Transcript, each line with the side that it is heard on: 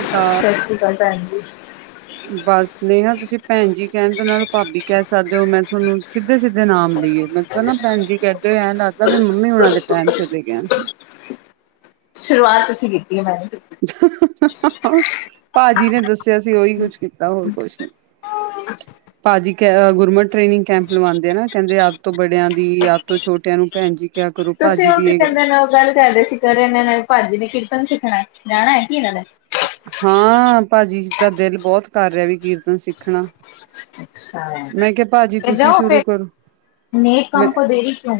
right: ਅ
left: ਸਾਸਰੀ ਕਾਲ ਭੈਣ ਜੀ।
right: ਬਸ ਮੈਹਾ, ਤੁਸੀਂ ਭੈਣ ਜੀ ਕਹਿਣ ਦੇ ਨਾਲ ਭਾਬੀ ਕਹਿ ਸਕਦੇ ਓ, ਮੈਂ ਤੁਹਾਨੂੰ ਸਿੱਧੇ-ਸਿੱਧੇ ਨਾਮ ਲਈਏ ਮੈਂ ਤੇ ਨਾ, ਭੈਣ ਜੀ ਕਹਿਦੇ ਐਂ ਲੱਗਦਾ, ਮੰਮੀ ਹੁਣਾ ਦੇ ਟਾਈਮ ਚਲੇ ਗ‌ਏ ਆ ਅਸੀਂ।
left: ਸ਼ੁਰੂਆਤ ਤੁਸੀਂ ਕੀਤੀ ਏ, ਮੈਂ ਨੀ ਕੀਤੀ।
right: ਭਾਜੀ ਨੇ ਦੱਸਿਆ ਸੀ, ਉਹੀ ਕੁਛ ਕੀਤਾ ਹੋਰ ਕੁਛ ਨੀ।
left: [inaudible]
right: ਭਾਜੀ ਕ ਗੁਰਮਟ ਟ੍ਰੇਨਿੰਗ ਕੈਂਪ ਲਵਾਉਂਦੇ ਆ ਨਾ, ਕਹਿੰਦੇ ਆਪ ਤੋਂ ਬੜਿਆਂ ਦੀ, ਆਪ ਤੋਂ ਛੋਟਿਆਂ ਨੂੰ ਭੈਣ ਜੀ ਕਿਆ ਕਰੋ
left: ਤੁਸੀਂ
right: ਭਾਜੀ
left: ਉਹ
right: ਦੀ
left: ਕੀ
right: ਇਹ ਗੱਲ
left: ਕਹਿੰਦੇ ਨੇ, ਉਹ ਗੱਲ ਕਰਦੇ ਸੀ ਫੇਰ ਇਹਨਾਂ ਨੇ, ਭਾਜੀ ਨੇ ਕੀਰਤਨ ਸਿੱਖਣਾ, ਜਾਣਾਂ ਐ ਕੀ ਇਹਨਾਂ ਨੇ?
right: ਹਾਂ, ਭਾਜੀ ਤਾਂ ਦਿਲ ਬਹੁਤ ਕਰ ਰਿਹਾ ਵੀ ਕੀਰਤਨ ਸਿੱਖਣਾ।
left: ਅੱਛਾ
right: ਮੈਂ ਕਿਹਾ ਭਾਜੀ
left: ਤੇ
right: ਤੁਸੀਂ
left: ਜਾਓ
right: ਸ਼ੁਰੂ
left: ਫਿਰ
right: ਕਰੋ,
left: ਨੇਕ
right: ਮੈਂ
left: ਕੰਮ ਕੋ ਦੇਰੀ ਕਿਉਂ?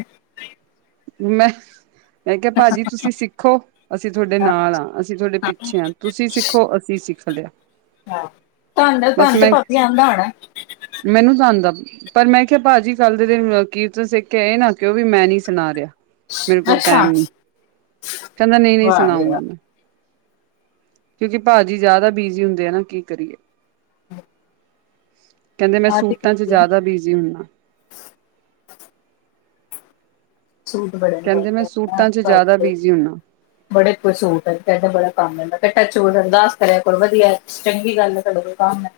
right: ਮੈਂ-ਮੈਂ ਕਿਹਾ ਭਾਜੀ ਤੁਸੀਂ ਸਿੱਖੋ, ਅਸੀਂ ਤੁਹਾਡੇ ਨਾਲ ਆਂ। ਅਸੀਂ ਤੁਹਾਡੇ ਪਿੱਛੇ ਆਂ, ਤੁਸੀਂ ਸਿੱਖੋ ਅਸੀਂ ਸਿੱਖ ਲਿਆ।
left: ਧੰਨ
right: ਬਸ
left: ਧਾਨੂੰ ਤੇ
right: ਮੈਂ
left: ਭਾਬੀ ਆਂਦਾ ਹੋਣਾ।
right: ਮੈਨੂੰ ਤਾਂ ਆਉਂਦਾ, ਪਰ ਮੈਂ ਕਿਹਾ ਭਾਜੀ ਕੱਲ ਦੇ ਦਿਨ ਕੀਰਤਨ ਸਿੱਖ ਕੇ ਇਹ ਨਾ ਕਿਓ ਵੀ ਮੈਂ ਨੀ ਸੁਣਾ ਰਿਆ। ਮੇਰੇ ਕੋਲ ਟੈਮ
left: ਅੱਛਾ।
right: ਨੀ, ਕਹਿੰਦਾ ਨਹੀਂ-ਨਹੀਂ
left: ਵਾਹ ਬਈ
right: ਸੁਣਾਉਂਗਾ ਮੈਂ।
left: ਵਾਹ।
right: ਕਿਉਂਕਿ ਭਾਜੀ ਜ਼ਿਆਦਾ ਬੀਜੀ ਹੁੰਦੇ ਆ ਨਾ ਕੀ ਕਰੀਏ।
left: ਹੂੰ।
right: ਕਹਿੰਦੇ ਮੈਂ ਸੂਟਾਂ 'ਚ ਜ਼ਿਆਦਾ ਬੀਜੀ ਹੁੰਨਾ।
left: ਸੂਟ ਬੜੇ ਨੇ।
right: ਕਹਿੰਦੇ ਮੈਂ ਸੂਟਾਂ ਚ ਜ਼ਿਆਦਾ
left: [unintelligible]
right: ਬਿਜ਼ੀ ਹੁੰਨਾ
left: ਬੜੇ ਕੁ ਸੂਟ ਕਹਿੰਦਾ ਬੜਾ ਕੰਮ ਆਂਦਾ, ਟੱਚ ਅਰਦਾਸ ਕਰਿਆ ਕਰੋ, ਵਧੀਆ ਚੰਗੀ ਗੱਲ ਏ, ਤੁਹਾਡੇ ਕੋ ਕੰਮ ਐ।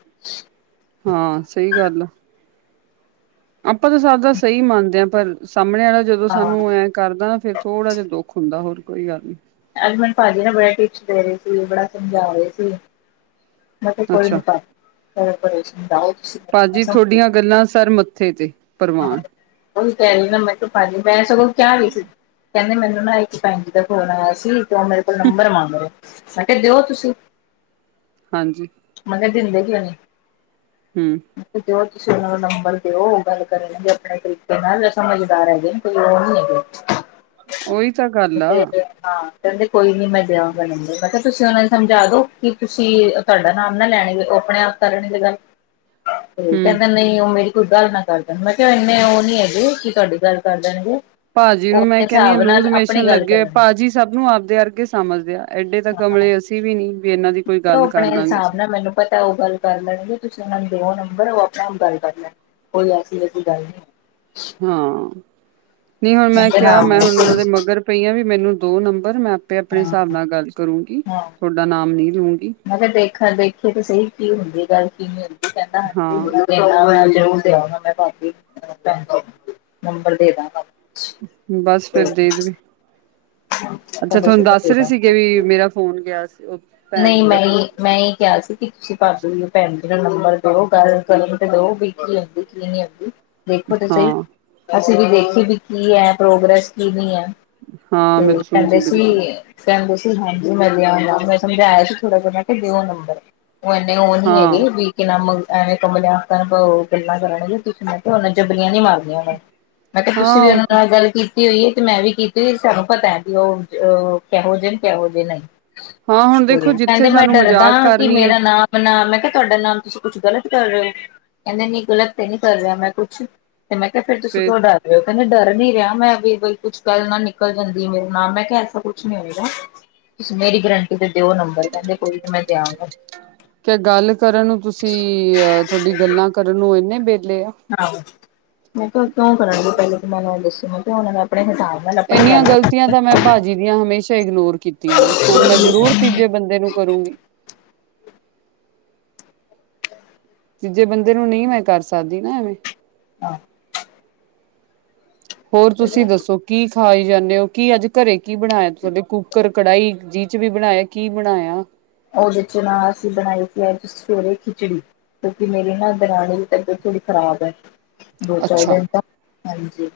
right: ਹਾਂ, ਸਹੀ ਗੱਲ ਆ। ਆਪਾਂ ਤਾਂ ਸਭ ਦਾ ਸਹੀ ਮੰਨਦੇ ਆ, ਪਰ ਸਾਹਮਣੇ ਵਾਲਾ ਜਦੋਂ
left: ਹਾਂ
right: ਸਾਨੂੰ ਐ ਕਰਦਾ ਨਾ, ਫੇਰ ਥੋੜਾ ਜਿਹਾ ਦੁੱਖ ਹੁੰਦਾ ਹੋਰ ਕੋਈ ਗੱਲ ਨੀ।
left: ਅੱਜ ਮੈਨੂੰ ਭਾਜੀ ਨੇ ਬੜੇ ਟਿਪਸ ਦੇ ਰਹੇ ਸੀ, ਬੜਾ ਸਮਝਾ ਰਹੇ ਸੀ ਮੈਂ ਕਿਹਾ ਕੋਈ
right: ਅੱਛਾ,
left: ਨੀ ਭਾਜੀ ਸਮਝਾਓ ਤੁਸੀਂ
right: ਭਾਜੀ
left: ਮੈਨੂੰ।
right: ਤੁਹਾਡੀਆਂ ਗੱਲਾਂ ਸਰ ਮੱਥੇ ਤੇ। ਪਰਵਾਨ
left: ਉਹੀ ਕਹਿ ਰਹੀ ਨਾ ਮੈਂਨੂੰ ਭਾਜੀ ਮੈਂ ਸਗੋਂ ਕਿਆ ਵੀ ਸੀ। ਕਹਿੰਦੇ ਮੈਨੂੰ ਨਾ ਇੱਕ ਭੈਣ ਜੀ ਦਾ ਫੋਨ ਆਇਆ ਸੀ ਤੇ ਉਹ ਮੇਰੇ ਕੋਲ ਨੰਬਰ ਮੰਗ ਰਹੇ ਮੈ ਕਿਹਾ ਦਿਓ ਤੁਸੀਂ।
right: ਹਾਂਜੀ
left: ਮੈਂ ਕਿਹਾ ਦਿੰਦੇ ਕਿਉ ਨਹੀਂ।
right: ਹਮ
left: ਦਿਓ ਤੁਸੀਂ ਉਹਨਾਂ ਦਾ ਨੰਬਰ ਦਿਓ ਗੱਲ ਕਰਨਗੇ ਆਪਣੇ ਤਰੀਕੇ ਨਾਲ ਇਹ ਸਮਝਦਾਰ ਹੈਗੇ।
right: ਉਹੀ ਤਾਂ ਗੱਲ ਆ
left: [unintelligible] ਹਾਂ ਕਹਿੰਦੇ ਕੋਈ ਨੀ ਮੈਂ ਸੇਵਾ ਕਰਦਾ ਦਾਂਗਾ ਮੈਂ ਕਿਹਾ ਤੁਸੀਂ ਉਹਨਾਂ ਨੂੰ ਸਮਝਾ ਦੋ ਕਿ ਤੁਸੀਂ। ਤੁਹਾਡਾ ਨਾਮ ਨਾ ਲੈਣਗੇ ਉਹ ਆਪਣੇ ਆਪ ਕਰਗੇ ਗੱਲ ਤੇ
right: ਹੂੰ
left: ਕਹਿੰਦੇ ਨਹੀਂ ਉਹ ਮੇਰੀ ਕੋਈ ਗੱਲ ਨਾ। ਕਰ ਦੇਣ ਮੈਂ ਕਿਹਾ ਇੰਨੇ ਉਹ ਨੀ ਹੈਗੇ ਕੀ ਤੁਹਾਡੀ ਗੱਲ ਕਰ ਦੇਣਗੇੇ।
right: ਭਾਜੀੀ ਨੂੰ ਮੈਂ ਕਹਿੰਦੀ ਹਾਂ ਲੂਜ਼ ਮੋਸ਼ਸ਼ਨ ਲੱਗੇ
left: ਕਰਨਗੇ
right: ਭਾਜੀ। ਸਭ ਨੂੰ ਆਪਦੇ ਅਰਗੇ ਸਮਝਦੇ ਆ ਐਡੇ ਤਾਂ
left: ਹਾਂ
right: ਕਮਲੇ ਅਸੀਂ ਵੀ ਨੀ ਵੀ ਇਹਨਾਂ ਦੀ ਕੋਈ
left: ਤੇ ਉਹ
right: ਗੱਲ
left: ਆਪਣੇ
right: ਕਰਦਾਂਗੇ
left: ਹਿਸਾਬ
right: ਅਸੀਂ
left: ਨਾਲ ਮੈਨੂੰ ਪਤਾ ਉਹ ਗੱਲ ਕਰ ਲੈਣਗੇ ਤੁਸੀਂ ਉਹਨਾਂ ਨੂੰ ਦੋਵੋ ਨੰਬਰ ਉਹ ਆਪਣੇ ਆਪ ਗੱਲ ਕਰ ਲੈਣ ਕੋਈ ਐਸੀ ਵੈਸੀ ਗੱਲ ਨਹੀਂ।
right: ਹਾਂ ਨਹੀਂ ਹੁਣ ਮੈਂ
left: ਕਹਿੰਦੇ ਹਾਂ
right: ਕਿਹਾ ਮੈਂ ਹੁਣ ਉਹਨਾਂ ਦੇ ਮਗਰ ਪਈ ਹਾਂ ਵੀ ਮੈਨੂੰ ਦਿਓ ਨੰਬਰ ਮੈਂ ਤੇ ਆਪਣੇ
left: ਹਾਂ
right: ਹਿਸਾਬ ਨਾਲ ਗੱਲ ਕਰੂੰਗੀ
left: ਹਾਂ
right: ਤੁਹਾਡਾ ਨਾਮ ਨੀ ਲਊਗੀ।
left: ਮੈਂ ਕਿਹਾ ਦੇਖਾਂ ਦੇਖੀਏ ਤਾਂ ਸਹੀ ਕੀ ਹੁੰਦੀ ਹੈ ਗੱਲ ਕਿ ਨੀ ਹੁੰਦੀ ਕਹਿੰਦਾ ਹਾਂਜੀ।
right: ਹਾਂ
left: ਜ਼ਰੂਰ ਮੈਂ ਨੰਬਰ ਦੇ ਦ [unintelligible]
right: ਬਸ ਫੇਰ ਦੇ ਦੇਵੇ।
left: [unintelligible]
right: ਅੱਛਾ
left: ਸੀ
right: ਤੁਹਾਨੂੰ
left: ਮੈਂ
right: ਦੱਸ
left: ਦੇ
right: ਰਹੇ
left: ਦਾਂਗਾ
right: ਸੀਗੇ ਵੀ ਮੇਰਾ ਫੋਨ ਗਿਆ ਸੀ ਓਕੇ।
left: ਨਹੀਂ -ਨਹੀਂ। ਮੈਂ ਇਹ ਕਿਹਾ ਸੀ ਕਿ ਤੁਸੀਂ ਭੈਣ ਜੀ ਦਾ ਨੰਬਰ ਦਓ ਗੱਲ [inaudible] ਆ ਲੈ ਇੱਕ ਵੀ ਨੀ ਹੁੰਦੀ। ਦੇਖੋ ਤੇ ਸਹੀ
right: ਹਾਂ
left: ਅਸੀਂ ਵੀ ਦੇਖੀਏ ਵੀ ਕੀ ਹੈ ਪ੍ਰੋਗਰੈਸ ਕਿ ਨਹੀ ਹੈ।
right: ਹਾਂ
left: ਤੇ
right: ਬਿਲਕੁਲ
left: ਕਹਿੰਦੇ
right: ਜੀ
left: ਸੀ।
right: ਬਿਲਕੁਲ
left: ਕਹਿੰਦੇ ਸੀ ਹਾਂਜੀ ਮੈਂ ਦਿਆਂਗਾ ਮੈਂ ਸਮਝਾਇਆ ਸੀ ਥੋੜਾ ਜਿਹਾ ਨਾ ਦਿਓ ਨੰਬਰ। ਉਹਨੇ ਇਨੇ ਉਹ ਨਹੀ
right: ਹਾਂ
left: ਹੈਗੇ ਵੀ ਕਿੰਨਾ ਐਵੇਂ ਕਮਲਿਆ ਦੀ ਤਰਾਂ ਗੱਲਾਂ ਕਰਨਗੇ ਤੁਸੀਂ ਮੈਂ ਕਿਹਾ ਉਹ ਜਬਲੀਆਂ ਨੀ ਮਾਰਨੀਆਂ। ਮੈਂ ਕਿਹਾ ਤੁਸੀਂ
right: ਹਾਂ
left: ਵੀ
right: ਉਹ
left: ਉਹਨਾਂ
right: ਤਾਂ
left: ਨਾਲ ਗੱਲ ਕੀਤੀ। ਕੀਤੀ ਹੋਈ ਹੈ ਤੇ ਮੈਂ ਵੀ ਕੀਤੀ ਹੋਈ ਸਾਨੂੰ ਪਤਾ ਹੈ ਵੀ ਉਹ ਕਿਹੋ ਜਿਹੇ ਕਿਹੋ ਜਿਹੇ ਨਹੀਂ।
right: ਹਾਂ ਹੁਣ ਦੇਖੋ ਜਿੱਥੇ
left: ਕਹਿੰਦੇ ਮੈਂ
right: ਸਾਨੂੰ
left: ਡਰਦਾ
right: ਮਜ਼ਾਕ
left: ਕਿ
right: ਕਰਨੀ ਆ
left: ਮੇਰਾ ਨਾਂ। ਬਦਨਾਮ ਮੈਂ ਕਿਹਾ ਤੁਹਾਡਾ ਨਾਮ ਤੁਸੀਂ ਕੁਛ ਗ਼ਲਤ ਕਰ ਰਹੇ ਹੋ ਕਹਿੰਦੇ ਨੀ ਗ਼ਲਤ ਤੇ ਨੀ ਕਰ ਰਿਹਾ ਮੈਂ ਕੁਛ ਤੇ ਫਿਰ ਮੈਂ ਕਿਹਾ ਫਿਰ ਤੁਸੀਂ
right: ਫੇਰ
left: ਕਿਉਂ ਡਰ ਉਹ ਕਹਿੰਦੇ ਡਰ ਨੀ ਰਿਹਾ ਮੈਂ ਬਈ ਕੁਛ ਕੱਲ ਨਾ ਨਿਕਲ ਜਾਂਦੀ ਮੇਰੇ ਨਾਲ ਮੈਂ ਕਿਹਾ ਐਸਾ ਕੁਛ ਨੀ ਹੋਏ। ਤੁਸੀਂ ਮੇਰੀ ਗਰੰਟੀ ਤੇ ਦਿਓ ਨੰਬਰ ਕਹਿੰਦੇ ਕੋਈ ਨਹੀਂ ਮੈਂ ਦਿਆਂਗਾ।
right: ਕਿ ਗੱਲ ਕਰਨ ਨੂੰ ਤੁਸੀਂ ਅ ਤੁਹਾਡੀ ਗੱਲਾਂ ਕਰਨ ਨੂੰ ਇੰਨੇ ਵਿਹਲੇ ਹੋ।
left: ਆਹੋ ਮੈਂ ਕਿਹਾ ਕਿਉਂ ਕਰਾਂਗੇ ਪਹਿਲੇ ਤੁਸੀਂ ਮੈਨੂੰ ਇਹ ਦੱਸੋ ਮੈਂ ਕਿਹਾ ਮੈਂ ਆਪਣੇ ਹਿਸਾਬ। ਨਾਲ ਆਪਣੀ
right: ਇੰਨੀਆਂ
left: ਗੱਲ
right: ਗਲਤੀਆਂ ਤਾਂ ਮੈਂ ਭਾਜੀ ਦੀਆਂ ਹਮੇਸ਼ਾ ਇਗਨੋਰ ਕੀਤੀਆ। ਕੀਤੀਆਂ ਨੇ ਹੁਣ ਮੈਂ ਜ਼ਰੂਰ ਤੀਜੇ ਬੰਦੇ ਨੂੰ ਕਰੂੰਗੀ। ਤੀਜੇ ਬੰਦੇ ਨੂੰ ਨਹੀਂ ਮੈਂ ਕਰ ਸਕਦੀ ਨਾ ਐਵੇਂ।
left: ਹਾਂ
right: ਹੋਰ ਤੁਸੀਂ ਦੱਸੋ? ਕੀ ਖਾਈ ਜਾਂਦੇ ਹੋ ਕੀ ਅੱਜ ਘਰੇ ਕੀ ਬਣਾਇਆ ਤੁਹਾਡੇ ਕੁੱਕਰ ਕੜਾਹੀ ਜਿਹਦੇ ਚ ਵੀ ਬਣਾਇਆ ਕੀ ਬਣਾਇਆ।
left: ਉਹਦੇ ਚ ਨਾ, ਅਸੀਂ ਬਣਾਈ ਸੀ ਸਵੇਰੇ ਖਿਚੜੀ। ਕਿਉਂਕਿ ਮੇਰੀ ਨਾ ਦਰਾਣੀ ਦੀ ਤਬੀਅਤ ਥੋੜੀ ਖਰਾਬ ਹੈ। ਦੋ ਚਾਰ
right: ਅੱਛਾ
left: ਦਿਨ ਦਾ ਹਾਂਜੀ,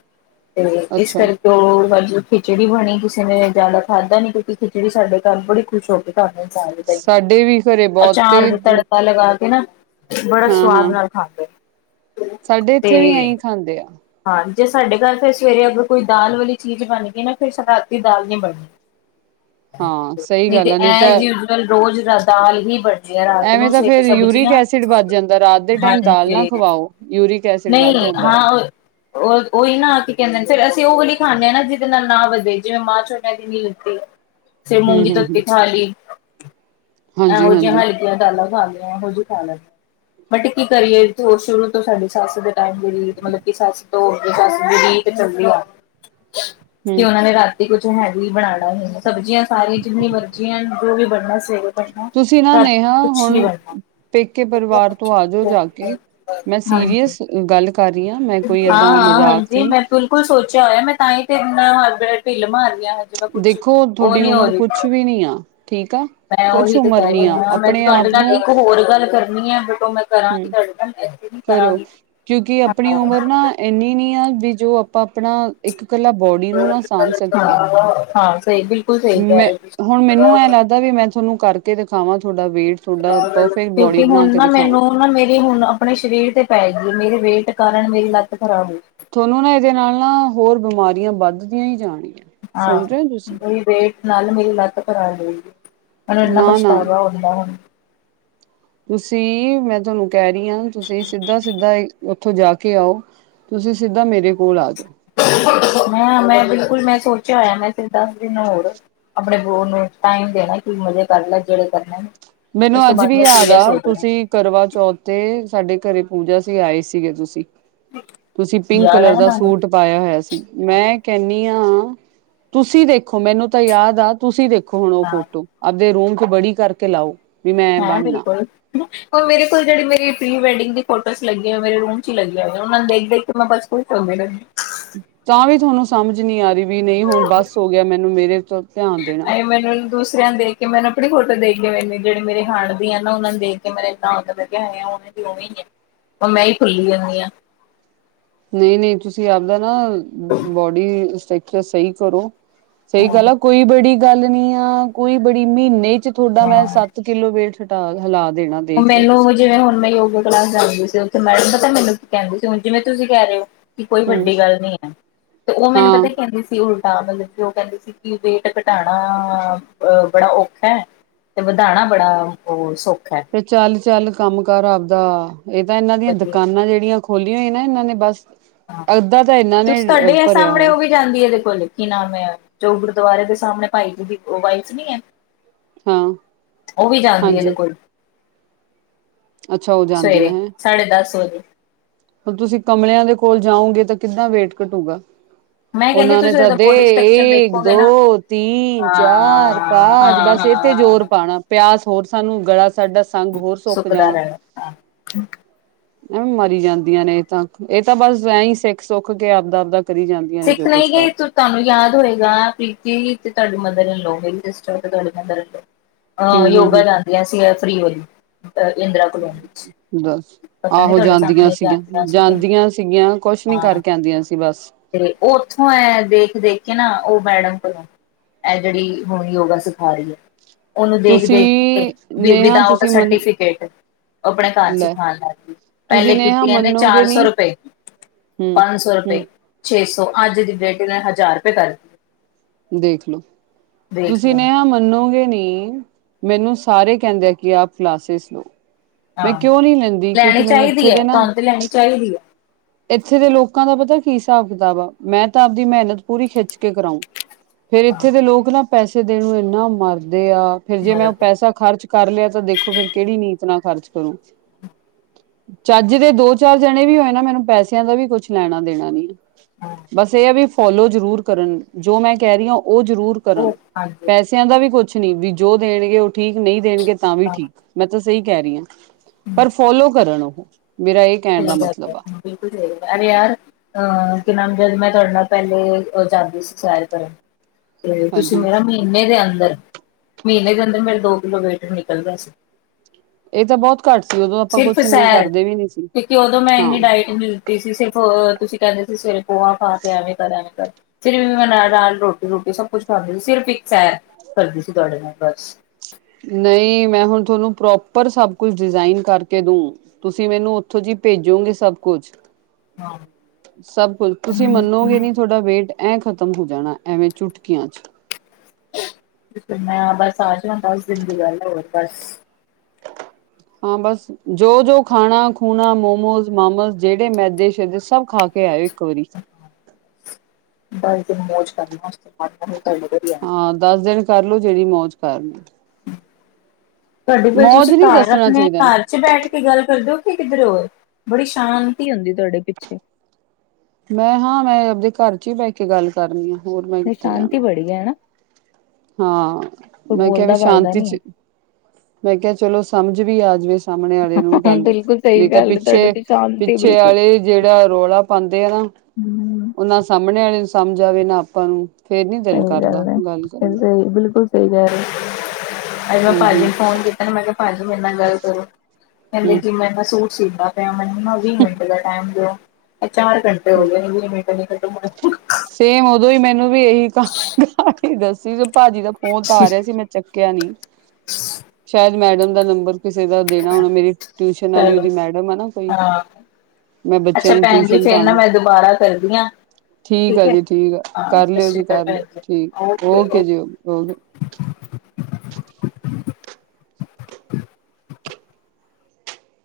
left: ਤੇ ਇਸ
right: ਅੱਛਾ
left: ਕਰਕੇ। ਲੋ, ਹਾਂਜੀ, ਅੱਜ ਖਿਚੜੀ ਬਣੀ, ਕਿਸੇ ਨੇ ਜ਼ਿਆਦਾ ਖਾਧਾ ਨੀ, ਕਿਉਂਕਿ ਖਿਚੜੀ ਸਾਡੇ ਘਰ ਬੜੇ ਖੁਸ਼ ਹੋ ਕੇ ਖਾਂਦੇ ਨ ਸਾਰੇ। ਦਹੀਂ
right: ਸਾਡੇ ਵੀ ਘਰੇ ਬਹੁਤ
left: ਅਚਾਰ
right: ਤੇ
left: ਨੂੰ ਤੜਕਾ ਲਗਾ ਕੇ ਨਾ ਬੜਾ
right: ਹਾਂ
left: ਸਵਾਦ
right: ਹਾਂ
left: ਨਾਲ ਖਾਂਦੇ।
right: ਸਾਡੇ
left: ਤੇ
right: ਇੱਥੇ ਵੀ ਐਈ ਖਾਂਦੇ ਆ।
left: ਹਾਂ, ਜੇ ਸਾਡੇ ਘਰ ਫਿਰ ਸਵੇਰੇ ਅਗਰ ਕੋਈ ਦਾਲ ਵਾਲੀ ਚੀਜ਼ ਬਣ ਗਈ ਨਾ ਫਿਰ ਰਾਤੀ ਦਾਲ ਨਹੀਂੀ ਬਣੀ।
right: ਹਾਂ ਸਹੀ
left: ਨਹੀਂ
right: ਗੱਲ
left: ਤੇ,
right: ਆ
left: ਐਜ
right: ਤਾਂ
left: ਯੂਜਅਲ ਰੋਜ਼ ਦਾਲ ਹੀ ਬਣ। ਯਾ ਰਾਤ
right: ਐਵੇਂ
left: ਨੂੰ
right: ਤਾਂ
left: ਸੇ
right: ਫੇਰ ਯੂਰਿਕ
left: ਸਬਜ਼ੀਆਂ
right: ਐਸਿਡ ਵੱਧ ਜਾਂਦਾ ਰਾਤ ਦੇ ਟਾਈਮ ਦਾਲ ਨਾ
left: ਹਾਂਜੀ।
right: ਖਵਾਓ ਯੂਰਿਕ ਐਸਿਡ ਵੱਧ
left: ਨਹੀਂ,
right: ਜਾਂਦਾ ਆ
left: ਹਾਂ ਉਹ, ਉਹੀ ਨਾ, ਕੀ ਕਹਿੰਦੇ? ਸਿਰ ਅਸੀਂ ਉਹ ਵਲੀ ਖਾਂਦੇ ਹ ਨਾ ਜਿਹਦੇ ਨਾਲ ਨਾ ਵਧੇ ਜਿਵੇਂ ਮਾਂ ਛੋਲਿਆ ਦੀ ਨੀ ਦੀ। ਫਿਰ
right: ਹੂੰ
left: ਮੂੰਗੀ
right: ਹੂੰ
left: ਧੋਤੀ
right: ਹੂੰ
left: ਖਾਲੀ
right: ਹਾਂਜੀ
left: ਐਹੋ ਜਿਹੀਆ
right: ਹਾਂਜੀ
left: ਹਾ। [inaudible] ਗਾਲਾਂ ਖਾ ਲੀਆਂ ਇਹੋ ਜਿਹੀ ਖਾ ਲੈ। ਬਟ ਕੀ ਕਰੀਏ, ਸ਼ੁਰੂ ਤੋਂ ਸਾਡੀ ਸੱਸ ਦੇ ਟਾਈਮ ਜਿਹੜੀਏ ਮਤਲਬ ਕਿ ਸੱਸ। ਸੱਸ ਨੇ ਰੀਤ ਚਲੀ ਆ,
right: ਹੂੰ
left: ਉਹਨਾਂ ਨੇ ਰਾਤੀ। ਤੇ ਕੁਛ ਹੈਵੀ ਬਣਾਉਣਾ ਹੀ, ਸਬਜ਼ੀਆਂ ਸਾਰੀ ਜਿੰਨੀ ਮਰਜ਼ੀਆਂ ਜੋ ਵੀ ਬਣਨਾ ਸੇਵ।
right: ਤੁਸੀਂ ਨਾ ਨੇਹਾ
left: ਕੁਛ ਨ
right: ਹੁਣ ਪੇਕੇ
left: ਬਣਨਾ।
right: ਪਰਿਵਾਰ ਤੋਂ ਆ ਜਾਓ ਜਾ ਕੇ ਮੈਂ
left: ਹਾਂਜੀ।
right: ਸੀਰੀਅਸ ਗੱਲ ਕਰ ਰਹੀ ਹਾਂ ਮੈਂ ਕੋਈ ਏਦਾਂ ਮਜ਼ਾਕ ਚ ਨਹੀਂ।
left: ਕੁਝ ਸੋਚਿਆ ਹੋਇਆ, ਮੈਂ ਤਾਂ ਹੀ ਤਾਂ ਇਨ੍ਹਾਂ ਡੀਲ ਮਾਰਦੀ ਆ।
right: ਦੇਖੋ, ਤੁਹਾਡੀ ਉਮਰ ਕੁਛ ਵੀ ਨੀ ਆ, ਠੀਕ ਆ।
left: ਮੈਂ
right: ਕੁਛ
left: ਉਹੀ ਤ
right: ਉਮਰ
left: ਕਹਿ
right: ਨੀ
left: ਰਹੀ
right: ਆ
left: ਹਾ, ਮੈਂ
right: ਆਪਣੇ
left: ਤੁਹਾਡੇ
right: ਆਪ
left: ਨਾਲ
right: ਨੂੰ
left: ਇੱਕ ਹੋਰ ਗੱਲ ਕਰਨੀ ਹੈ, ਬਟ ਓ ਮੈਂ। ਕਰਾਂਗੇ
right: ਹੂੰ
left: ਤੁਹਾਡੇ ਐਸੇ ਵੀ
right: ਕਰੋ
left: ਕਰਾਂਗੀ।
right: ਕਿਉਂਕਿ ਆਪਣੀ ਉਮਰ ਨਾ ਇੰਨੀ ਨਹੀਂ ਆ ਵੀ, ਜੋ ਆਪਾਂ ਆਪਣਾ ਇੱਕ ਕੱਲਾ ਬੋਡੀ ਨੂੰ ਨਾ ਸਾਂਭ ਸਕੀਏ।
left: ਹਾਂ, ਸਹੀ ਬਿਲਕੁਲ। ਸਹੀ ਕਹਿ
right: ਮੈਂ,
left: ਰਹੇ ਤੁਸੀਂ
right: ਹੁਣ ਮੈਨੂੰ ਐ ਲੱਗਦਾ ਵੀ, ਮੈਂ ਤੁਹਾਨੂੰ ਕਰਕੇ ਦਿਖਾਵਾਂ ਤੁਹਾਡਾ ਵੇਟ। ਤੁਹਾਡਾ ਪਰਫੈਕਟ ਬੋਡੀ
left: ਕਿਉਂਕਿ
right: ਬਣਾ
left: ਹੁਣ
right: ਕੇ
left: ਨਾ
right: ਦਿਖਾਵਾਂ
left: ਮੈਨੂੰ ਨਾ ਮੇਰੀ ਹੁਣ। ਆਪਣੇ ਸਰੀਰ ਤੇ ਪੈ ਗੀਏ, ਮੇਰੇ ਵੇਟ ਕਾਰਨ ਮੇਰੀ ਲੱਤ ਖਰਾਬ ਹੋਈ।
right: ਤੁਹਾਨੂੰ ਨਾ, ਇਹਦੇ ਨਾਲ ਨਾ, ਹੋਰ ਬਿਮਾਰੀਆਂ ਵੱਧਦੀਆਂ ਹੀ ਜਾਣੀਆਂ।
left: ਆ ਹੋਈ ਵੇਟ ਨਾਲ ਮੇਰੀ ਲੱਤ ਕਰਾ ਲਈ। ਪਰ ਇੰਨਾ
right: ਨਾ ਨਾ
left: ਪਛਤਾਵਾ ਹੋੁੰਦਾ ਹੁਣ।
right: ਤੁਸੀਂ, ਮੈਂ ਤੁਹਾਨੂੰ ਕਹਿ ਰਹੀ ਹਾਂ, ਤੁਸੀਂ ਸਿੱਧਾ ਸਿੱਧਾ ਉੱਥੋਂ ਜਾ ਕੇ ਆਓ। ਤੁਸੀਂ ਸਿੱਧਾ ਮੇਰੇ ਕੋਲ ਆ ਜਾਓ।
left: ਮੈਂ, ਮੈਂ ਬਿਲਕੁਲ, ਮੈਂ ਸੋਚਿਆ ਹੋਇਆ, ਮੈਂ ਤੇ ਦੱਸ ਦਿਨ ਹੋਰ ਆਪਣੇ ਬੋ ਨੂੰ ਟਾਈਮ ਦੇਣਾ ਕਿ ਮਜ਼ੇ ਕਰ ਲੈ ਜਿਹੜੇ ਕਰਨੇਨ।
right: ਮੈਨੂੰ, ਅੱਜ ਵੀ ਯਾਦ ਆ ਤੁਸੀਂ। ਕਰਵਾ ਚੌਥ ਤੇ, ਸਾਡੇ ਘਰੇ ਪੂਜਾ ਸੀ, ਆਏ ਸੀਗੇ ਤੁਸੀਂ। ਤੁਸੀਂ ਪਿੰਕ
left: ਯਾਦ ਹੈ
right: ਕਲਰ
left: ਨਾ
right: ਦਾ
left: ਤੁਹਾਨੂੰ
right: ਸੂਟ ਪਾਇਆ ਹੋਇਆ ਸੀ ਮੈਂ ਕਹਿੰਦੀ ਹਾਂ, ਤੁਸੀਂ ਦੇਖੋ, ਮੈਨੂੰ ਤਾਂ ਯਾਦ ਆ। ਤੁਸੀਂ ਦੇਖੋ, ਹੁਣ ਉਹ ਫੋਟੋ,
left: ਹਾਂ
right: ਆਪਦੇ ਰੂਮ ਚ ਬੜੀ ਕਰਕੇ ਲਾਓ। ਵੀ ਮੈਂ
left: ਹੈਂ
right: ਬਣਨਾ
left: ਬਿਲਕੁਲ। ਓ ਮੇਰੇ ਕੋਲ ਜਿਹੜੀ ਮੇਰੀ ਪ੍ਰੀ ਵੈਡਿੰਗ ਦੀ ਫੋਟੋਜ਼ ਲੱਗੀ ਆ, ਮੇਰੇ ਰੂਮ ਚ ਲੱਗੀਆ ਹੋਈਆਂ, ਉਹਨਾਂ ਨੂੰ ਦੇਖ ਦੇਖ ਕੇ ਮੈਂ ਬਸ ਕੋਈ ਕਮੀ ਨਹੀਂ।
right: ਤਾਂ ਵੀ ਤੁਹਾਨੂੰ ਸਮਝ ਨੀ ਆ ਰਹੀ, ਵੀ ਨਹੀਂ ਹੁਣ ਬਸ ਹੋ ਗਿਆ, ਮੈਨੂੰ ਮੇਰੇ ਤੋਂ ਧਿਆਨ ਦੇਣਾ।
left: ਅ ਮੈਨੂੰ ਦੂਸਰਿਆਂ ਨੂੰ ਦੇਖ ਕੇ, ਮੈਨੂੰ ਆਪਣੀ ਫੋਟੋ ਦੇਖ ਕੇ, ਮੈਨੂੰ ਜਿਹੜੇ ਮੇਰੇ ਹਾਨ ਦੀਆ ਨਾ, ਉਹਨਾਂ ਨੂੰ ਦੇਖ ਕੇ ਮੈ ਇੰਦਾ ਕ [inaudible] ਹੋਇਆ। ਉਵੇਂ ਨੇ ਮੈਂ ਹੀ ਖੁੱਲੀ ਜਾਂਦੀ ਹਾਂ।
right: ਨਹੀਂ ਨਹੀਂ ਤੁਸੀਂ ਆਪਦਾ ਨਾ ਬੋਡੀ ਸਟਕਚਰ ਸਹੀ ਕਰੋ। ਸਹੀ ਗੱਲ ਆ ਕੋਈ ਬੜੀ ਗੱਲ ਨੀ ਆ, ਕੋਈ ਬੜੀ ਮਹੀਨੇ ਚ ਤੁਹਾਡਾ ਮੈਂ
left: ਹਾਂ
right: ਸੱਤ ਕਿੱਲੋ ਵੇਟ ਘਟਾ ਹਿਲਾ ਦੇਣਾ। ਦੇਖ ਲਓ ਤੁਸੀਂ
left: ਮੈਨੂੰ ਜਿਵੇਂ ਹੁਣ ਮੈਂ ਯੋਗਾ ਕਲਾਸ ਜਾਂਦੀ ਸੀ। ਉੱਥੇ ਮੈਡਮ ਪਤਾ ਮੈਨੂੰ ਕਹਿੰਦੀ ਸੀ। ਜਿਵੇਂ ਤੁਸੀਂ ਕਹਿ ਰਹੇ ਹੋ। ਕੋਈ
right: ਹੂੰ
left: ਵੱਡੀ ਗੱਲ ਨਹੀਂ ਹੈ, ਤੇ ਉਹ ਮੈਨੂੰ
right: ਹਾਂ
left: ਪਤਾ ਕਹਿੰਦੀ ਸੀ। ਤਾਂ ਮਤਲਬ ਕਿ ਉਹ ਕਹਿੰਦੇ ਸੀ, ਕਿ ਵੇਟ ਘਟਾਣਾ ਅ ਬੜਾ ਔਖਾ ਹੈ। ਤੇ ਵਧਾਉਣਾ ਬੜਾ ਉਹ ਸੌਖਾ।
right: ਫ ਚੱਲ- ਚੱਲ, ਕੰਮ ਕਾਰ ਆਪਦਾ ਇਹ ਤਾਂ ਇਹਨਾਂ ਦੀਆਂ ਦੁਕਾਨਾਂ ਜਿਹੜੀਆਂ। ਖੋਲੀਆਂ ਹੋਈ ਨਾ ਇਹਨਾਂ ਨੇ ਬਸ
left: ਹਾਂ
right: ਅੱਧਾ ਤਾਂ ਇਹਨਾਂ ਨੇ
left: ਤੁਸੀ ਤੁਹਾਡੇ
right: ਭਰਿਆ
left: ਸਾਹਮਣੇ
right: ਹੋ।
left: ਉਹ ਵੀ ਜਾਂਦੀ ਇਹਦੇ ਕੋਲ ਕੀ ਨਾਮ ਹੈ ਜੋ ਗੁਰਦੁਆਰੇ ਦੇ ਸਾਹਮਣੇ ਭਾਈ ਜੀ ਦੀ ਉਹ ਵਾਈਫ ਨੀ ਹੈ।
right: ਹਾਂ
left: ਉਹ ਵੀ ਜਾਂਦੀ ਇਹਦੇ
right: ਹਾਂਜੀ
left: ਕੋਲ।
right: ਅੱਛਾ ਉਹ ਜਾਂਦੀਆਂ
left: ਸਵੇਰੇ
right: ਹੈ।
left: ਸਾਢੇ ਦਸ ਵਜੇ।
right: ਤੁਸੀਂ ਕਮਲਿਆਂ ਦੇ ਕੋਲ ਜਾਓਗੇ ਤਾਂ ਕਿੱਦਾਂ ਵੇਟ ਘਟੂਗਾ।
left: ਮੈਂ ਕਹਿੰਦੀ
right: ਉਹਨਾਂ ਨੇ
left: ਤੁਸੀਂ
right: ਤਾਂ
left: ਇਹਦਾ
right: ਦੇ
left: ਬੋਡੀ ਸਟਰਕਚਰ
right: ਏਕ,
left: ਦੇਖੋਗੇ ਨਾ
right: ਦੋ, ਤੀਨ,
left: ਹਾਂ
right: ਚਾਰ, ਪਾਂਚ
left: ਹਾਂ
right: ਬਸ।
left: ਹਾਂ
right: ਸੇ ਤੇ
left: ਹਾਂ
right: ਜ਼ੋਰ ਪਾਉਣਾ ਪਿਆਸ ਹੋਰ ਸਾਨੂੰ ਗਲਾ ਸਾਡਾ‌। ਸੰਗ ਹੋਰ ਸੁੱਕ
left: ਸੁੱਖ ਦਾ
right: ਜਾਣਾ।
left: ਰਹਿਣਾ ਹਾਂ।
right: ਐ ਮਰੀ ਜਾਂਦੀਆਂ ਨੇ ਇਹ ਤਾਂ, ਇਹ ਤਾਂ ਬਸ ਐਹੀ ਸਿੱਖ ਸੁਖ ਕੇ ਆਪਦਾ- ਆਪਦਾ। ਕਰੀ ਜਾਂਦੀਆਂ ਨੇ
left: ਸਿੱਖ
right: ਜੋ ਕੁੱਝ
left: ਨਹੀਂ ਗਿਆ ਤੋ।
right: ਕਰਦੀ
left: ਤੁਹਾਨੂੰ ਯਾਦ ਹੋਏਗਾ ਪ੍ਰੀਤੀ ਜੀ, ਤੇ ਤੁਹਾਡੀ ਮਦਰ ਇਨਲਓ ਮੇਰੀ ਸਿਸਟਰ ਤੇ ਤੁਹਾਡੀ ਮਦਰ ਇਨਲਓ। ਅ
right: ਹੂੰ ਹੂੰ ਹੂੰ
left: ਯੋਗਾ ਲਾਦੀਆਂ ਸੀਗਾ ਫ੍ਰਰੀ ਉਹ ਵੀ ਇੰਦਰਾ ਕਲੋਨੀ ਵਿੱਚ।
right: ਬੱਸ
left: ਪਤਾ ਨੀ
right: ਆਹੋ
left: ਤੁਹਾਡੇ
right: ਜਾਂਦੀਆਂ
left: ਸਾਹਮਣੇ
right: ਸੀਗੀਆਂ,
left: ਜਾਂਦੀਆਂ ਸੀ ਕਿ
right: ਜਾਂਦੀਆਂ
left: ਨਹੀਂ
right: ਸੀਗੀਆਂ, ਕੁਛ ਨੀ
left: ਹਾਂ
right: ਕਰਕੇ ਆਉਂਦੀਆਂ ਸੀ ਬਸ।
left: ਤੇ ਉਹ ਉੱਥੋਂ ਹੈ ਦੇਖ- ਦੇਖ ਕੇ ਨਾ ਉਹ ਮੈਡਮ ਕੋਲੋਂ। ਇਹ ਜਿਹੜੀ ਹੁਣ ਯੋਗਾ ਸਿਖਾ ਰਹੀ ਹੈ। ਉਹਨੂੰ ਦੇਖ- ਦੇਖ ਕੇ
right: ਤੁਸੀਂ
left: ਵਿਦ
right: ਨੇਹਾ
left: ਵਿਦਾਟ
right: ਤੁਸੀਂ ਮਨ
left: ਸਰਟੀਫਿਕੇਟ। ਉਹ ਆਪਣੇ ਘਰ ਸ
right: ਲੈ
left: ਖਾਣ ਲੱਗ ਗਈ, ਪਹਿਲੇ
right: ਤੁਸੀਂ ਨੇਹਾ
left: ਕੀਤੀ ਇਹਨੇ
right: ਮੰਨੋਗੇ
left: ਚਾਰ ਸੌ
right: ਨੀ
left: ਰੁਪਏ।
right: ਹਮ
left: ਪੰਜ ਸੌ ਰੁਪਏ,
right: ਹਮ
left: ਛੇ ਸੌ ਅੱਜ ਦੀ ਬੇਟੀ ਨੇ ਹਜ਼ਾਰ ਰੁਪਏ ਕਰ ਦਿੱਤਾ।
right: ਦੇਖਲੋ ਤੁਸੀਂ ਨਹਾ ਮੰਨੋਗੇ ਨਹੀਂ। ਮੈਨੂੰ ਸਾਰੇ ਕਹਿੰਦੇ ਆ ਕਿ, ਆਪ ਕਲਾਸਿਸ ਲਓ। ਮੈਂ
left: ਹਾਂ
right: ਕਿਉਂ ਨੀ ਲੈਂਦੀ,
left: ਲੈਣੀ
right: ਕਿਉਂਕਿ ਮੈਨੂੰ
left: ਚਾਹੀਦੀ
right: ਇੱਥੇ
left: ਹੈ
right: ਦੇ ਨਾ।
left: ਤੁਹਾਨੂੰ ਤੇ ਲੈਣੀ ਚਾਹੀਦੀ ਹੈ
right: ਇੱਥੇ ਦੇ ਲੋਕਾਂ ਦਾ ਪਤਾ ਕੀ ਹਿਸਾਬ ਕਿਤਾਬ ਆ, ਮੈਂ ਤਾਂ ਆਪਦੀ ਮਿਹਨਤ ਪੂਰੀ ਖਿੱਚ ਕੇ ਕਰਾਉ‌। ਫੇਰ
left: ਹਾਂ
right: ਇੱਥੇ ਦੇ ਲੋਕ ਨਾ ਪੈਸੇ ਦੇਣ ਨੂੰ ਇੰਨਾ ਮਰਦੇ ਆ, ਫੇਰ ਜੇ ਮੈਂ ਉਹ
left: ਮਦਦ
right: ਪੈਸਾ। ਖਰਚ ਕਰ ਲਿਆ ਤਾਂ ਦੇਖੋ ਫਿਰ, ਕਿਹੜੀ ਨੀਤ ਨਾਲ ਖਰਚ ਕਰੋ। ਚੱਜ ਦੇ ਦੋ ਚਾਰ ਜਣੇ ਵੀ ਹੋਏ ਨਾ, ਮੈਨੂੰ ਪੈਸਿਆਂ ਦਾ ਵੀ ਕੁਛ ਲੈਣਾ ਦੇਣਾ ਨੀ ਆ।
left: ਹਾਂ
right: ਬਸ ਇਹ ਹੈ ਵੀ ਫੋਲੋ ਜ਼ਰੂਰ ਕਰਨ, ਜੋ ਮੈਂ ਕਹਿ ਰਹੀ ਹਾਂ ਉਹ ਜ਼ਰੂਰ ਕਰਨ
left: ਉਹ ਹਾਂਜੀ
right: ਪੈਸਿਆਂ ਦਾ ਵੀ ਕੁਛ ਨੀ, ਵੀ ਜੋ ਦੇਣਗੇ ਉਹ ਠੀਕ ਨਹੀਂ ਦੇਣਗੇ ਤਾਂ ਵੀ
left: ਹਾਂ
right: ਠੀਕ। ਮੈਂ ਤਾਂ ਸਹੀ ਕਹਿ ਰਹੀ ਹਾਂ, ਪਰ ਫੋਲੋ ਕਰਨ ਉਹ ਮੇਰਾ ਇੱਕ।
left: ਸਹੀ ਗੱਲ ਆ। ਬਿਲਕੁਲ ਸਹੀ ਅਰੇ, ਯਾਰ ਅਹ ਕਿ ਨਾਮ ਜਦ ਮੈਂ ਤੁਹਾਡੇ ਨਾਲ ਪਹਿਲੇ, ਜਾਂਦੀ ਸੀ ਸੈਰ ਕਰਨ। ਤੇ ਤੁਸੀਂ
right: ਹਾਂਜੀ
left: ਮੇਰਾ ਮ। ਮਹੀਨੇ ਦੇ ਅੰਦਰ ਮਹੀਨੇ ਦੇ ਅੰਦਰ, ਮੇਰਾ ਦੋ ਕਿਲੋਮੀਟਰ ਨਿਕਲਦਾ ਸੀ।
right: ਇਹ ਤਾਂ ਬਹੁਤ ਘੱਟ ਸੀ, ਉਦੋਂ ਆਪਾਂ
left: ਸਿਰਫ
right: ਕੁਛ ਇੰਨਾ
left: ਸੈਰ
right: ਕਰਦੇ ਵੀ ਨੀ ਸੀ।
left: ਕਿਉਂਕਿ ਉਦੋਂ ਮੈਂ ਇੰਨੀ
right: ਹਾਂ
left: ਡਾਇਟ ਨੀ ਲਤੀ ਸੀ, ਸਿਰਫ ਤੁਸੀਂ ਕਹਿੰਦੇ ਸੀ ਸਿਰਫ। ਗੋਹਾ ਪਾ ਕੇ ਐਵੇਂ ਕਰ ਐਵੇਂ ਕਰ। ਫਿਰ ਵੀ ਮੈਂ ਨਾਲ-ਨਾਲ, ਰੋਟੀ- ਰੁੱਟੀ ਸਭ ਕੁੱਛ ਖਾਂਦੀ ਸੀ ਸਿਰਫ ਇੱਕ ਸੈਰ ਕਰਦੀ ਸੀ ਤੁਹਾਡੇ ਨਾਲ ਬਸ।
right: ਨਹੀਂ ਮੈਂ ਹੁਣ ਤੁਹਾਨੂੰ ਪ੍ਰੋਪਰ ਸਭ ਕੁਛ ਡਿਜ਼ਾਇਨ ਕਰਕੇ ਦਊ। ਤੁਸੀਂ ਮੈਨੂੰ ਉੱਥੋਂ ਜੀ ਭੇਜੋਗੇ ਸਭ ਕੁਛ।
left: ਹਾਂ।
right: ਸਭ ਕੁਝ ਤੁਸੀਂ ਮੰਨੋਗੇ ਨੀ ਥੋਡਾ ਵੇਟ ਐਂ ਖ਼ਤਮ ਹੋ ਜਾਣਾ ਐਵੇਂ ਚੁਟਕੀਆਂ ਚ।
left: ਮੈਂ ਬਸ ਆ ਜਾ ਦੱਸ ਦਿਨ ਦੀ ਗੱਲ ਆ ਹੋਰ ਬਸ।
right: ਹਾਂ ਬਸ। ਜੋ ਜੋ ਖਾਣਾ-ਖੂਣਾ, ਮੋਮੋਸ-ਮਾਮੋਸ ਜਿਹੜੇ ਮੈਦੇ- ਸ਼ੈਦੇ ਸਭ ਖਾ ਕੇ ਆਇਓ ਇੱਕ ਵਾਰੀ।
left: [inaudible]
right: ਹਾਂ ਦਸ ਦਿਨ ਕਰਲੋ ਜਿਹੜੀ ਮੌਜ ਕਰਨੀ।
left: ਤੁਹਾਡੀ ਫਿਰ
right: ਮੌਜ
left: ਤੁਸੀਂ
right: ਨਹੀਂ
left: ਘਰ
right: ਦੱਸਣਾ
left: ਰੱਖਣੇ
right: ਚਾਹੀਦਾ
left: ਆ ਘਰ। ਬੈਠ ਕੇ ਗੱਲ ਕਰਦੇ ਓ ਕਿ ਕਿੱਧਰੇ ਹੋਰ ਬੜੀ ਸ਼ਾਂਤੀ ਹੁੰਦੀ ਤੁਹਾਡੇ ਪਿੱਛੇ।
right: ਮੈਂ ਹਾਂ ਮੈਂ ਆਪਦੇ ਘਰ ਚ ਹੀ ਬਹਿ ਕੇ ਗੱਲ ਕਰਨੀ ਹੋਰ ਮੈਂ
left: ਨਹੀਂ
right: ਕਿੱਥੇ ਜਾਣਾ।
left: [unintelligible] ਨਾ।
right: ਹਾਂ,
left: ਕੋਈ
right: ਮੈਂ ਕਿਹਾ ਵੀ
left: ਬੋਲਦਾ ਬਾਲਦਾ
right: ਸ਼ਾਂਤੀ
left: ਨੀ
right: ਚ
left: ਹੈ
right: ਮੈਂ ਕਿਹਾ ਚਲੋ ਸਮਝ ਵੀ ਆ ਜਾਵੇ ਸਾਹਮਣੇ ਆਲੇ ਨੂੰ ਗੱਲ।
left: ਬਿਲਕੁਲ
right: ਨਹੀਂ
left: ਸਹੀ
right: ਤਾਂ
left: ਗੱਲ ਹੈ, ਤੁਹਾਡੇ
right: ਪਿੱਛੇ
left: ਤੇ ਸ਼ਾਂਤੀ
right: ਪਿੱਛੇ
left: ਬਿਲਕੁਲ
right: ਆਲੇ, ਜਿਹੜਾ ਰੌਲਾ ਪਾਂਦੇ ਆ ਨਾ
left: ਹੂੰ,
right: ਉਹ ਨਾਂ ਸਾਹਮਣੇ ਆਲੇ ਨੂੰ ਸਮਝ ਆਵੇ ਨਾ ਆਪਾਂ ਨੂੰ। ਫੇਰ ਨੀ ਦਿਲ
left: ਸਹੀ
right: ਕਰਦਾ
left: ਗੱਲ
right: ਕਰਨ
left: ਐ
right: ਦਾ
left: ਸਹੀ ਬਿਲਕੁਲ ਸਹੀ ਕਹਿ ਰਹੇ ਓ। ਅੱਜ ਮੈਂ ਭਾਜੀ
right: ਹਾਂਜੀ
left: ਨੂੰ ਫੋਨ ਕੀਤਾ ਨਾ ਮੈਂ ਕਿਹਾ ਭਾਜੀ ਮੇਰੇ ਨਾਲ ਗੱਲ ਕਰੋ ਕਹਿੰਦੇ
right: ਹਮ
left: ਜੀ ਮੈਂ ਸੂਟ ਸੀਤਾ ਪਿਆ ਮੈਨੂੰ ਨਾ ਵੀਹ ਮਿੰਟ ਦਾ ਟਾਈਮ ਦਿਓ ਚਾਰ ਘੰਟੇ ਹੋ ਗਏ ਵੀਹ ਮਿੰਟ [unintelligible]
right: ਸੇਮ ਉਦੋਂ ਹੀ ਮੈਨੂੰ ਵੀ ਇਹੀ ਕ ਕਹਾਣੀ ਦੱਸੀ ਸੀ ਭਾਜੀ ਦਾ ਫੋਨ ਤਾਂ ਆ ਰਿਹਾ ਸੀ ਮੈਂ ਚੱਕਿਆ ਨੀ ਸ਼ਾਇਦ ਮੈਡਮ ਦਾ ਨੰਬਰ ਕਿਸੇ ਦਾ ਦੇਣਾ ਹੁਣ ਮੇਰੀ ਟਿਊਸ਼ਨ ਆਲੀ
left: ਚਲੋ
right: ਉਹਦੀ ਮੈਡਮ ਆ ਨਾ ਕੋਈ।
left: ਹਾਂ।
right: ਮੈਂ ਬੱਚਿਆਂ
left: ਅੱਛਾ
right: ਨੂੰ
left: ਭੈਣ ਜੀ
right: ਟਿਊਸ਼ਨ
left: ਫੇਰ ਨਾ
right: ਪਾਣਾ।
left: ਮੈਂ ਦੁਬਾਰਾ ਕਰਦੀ ਆ ਠੀਕ ਆ
right: ਜੀ
left: ਹਾਂ
right: ਕਰ
left: ਸਤਿ
right: ਲਿਓ
left: ਸ਼੍ਰੀ
right: ਜੀ
left: ਅਕਾਲ
right: ਕਰ
left: ਭੈਣ
right: ਲਿਓ ਠੀਕ
left: ਜੀ ਓਕੇ।
right: ਜੀ ਓਕੇ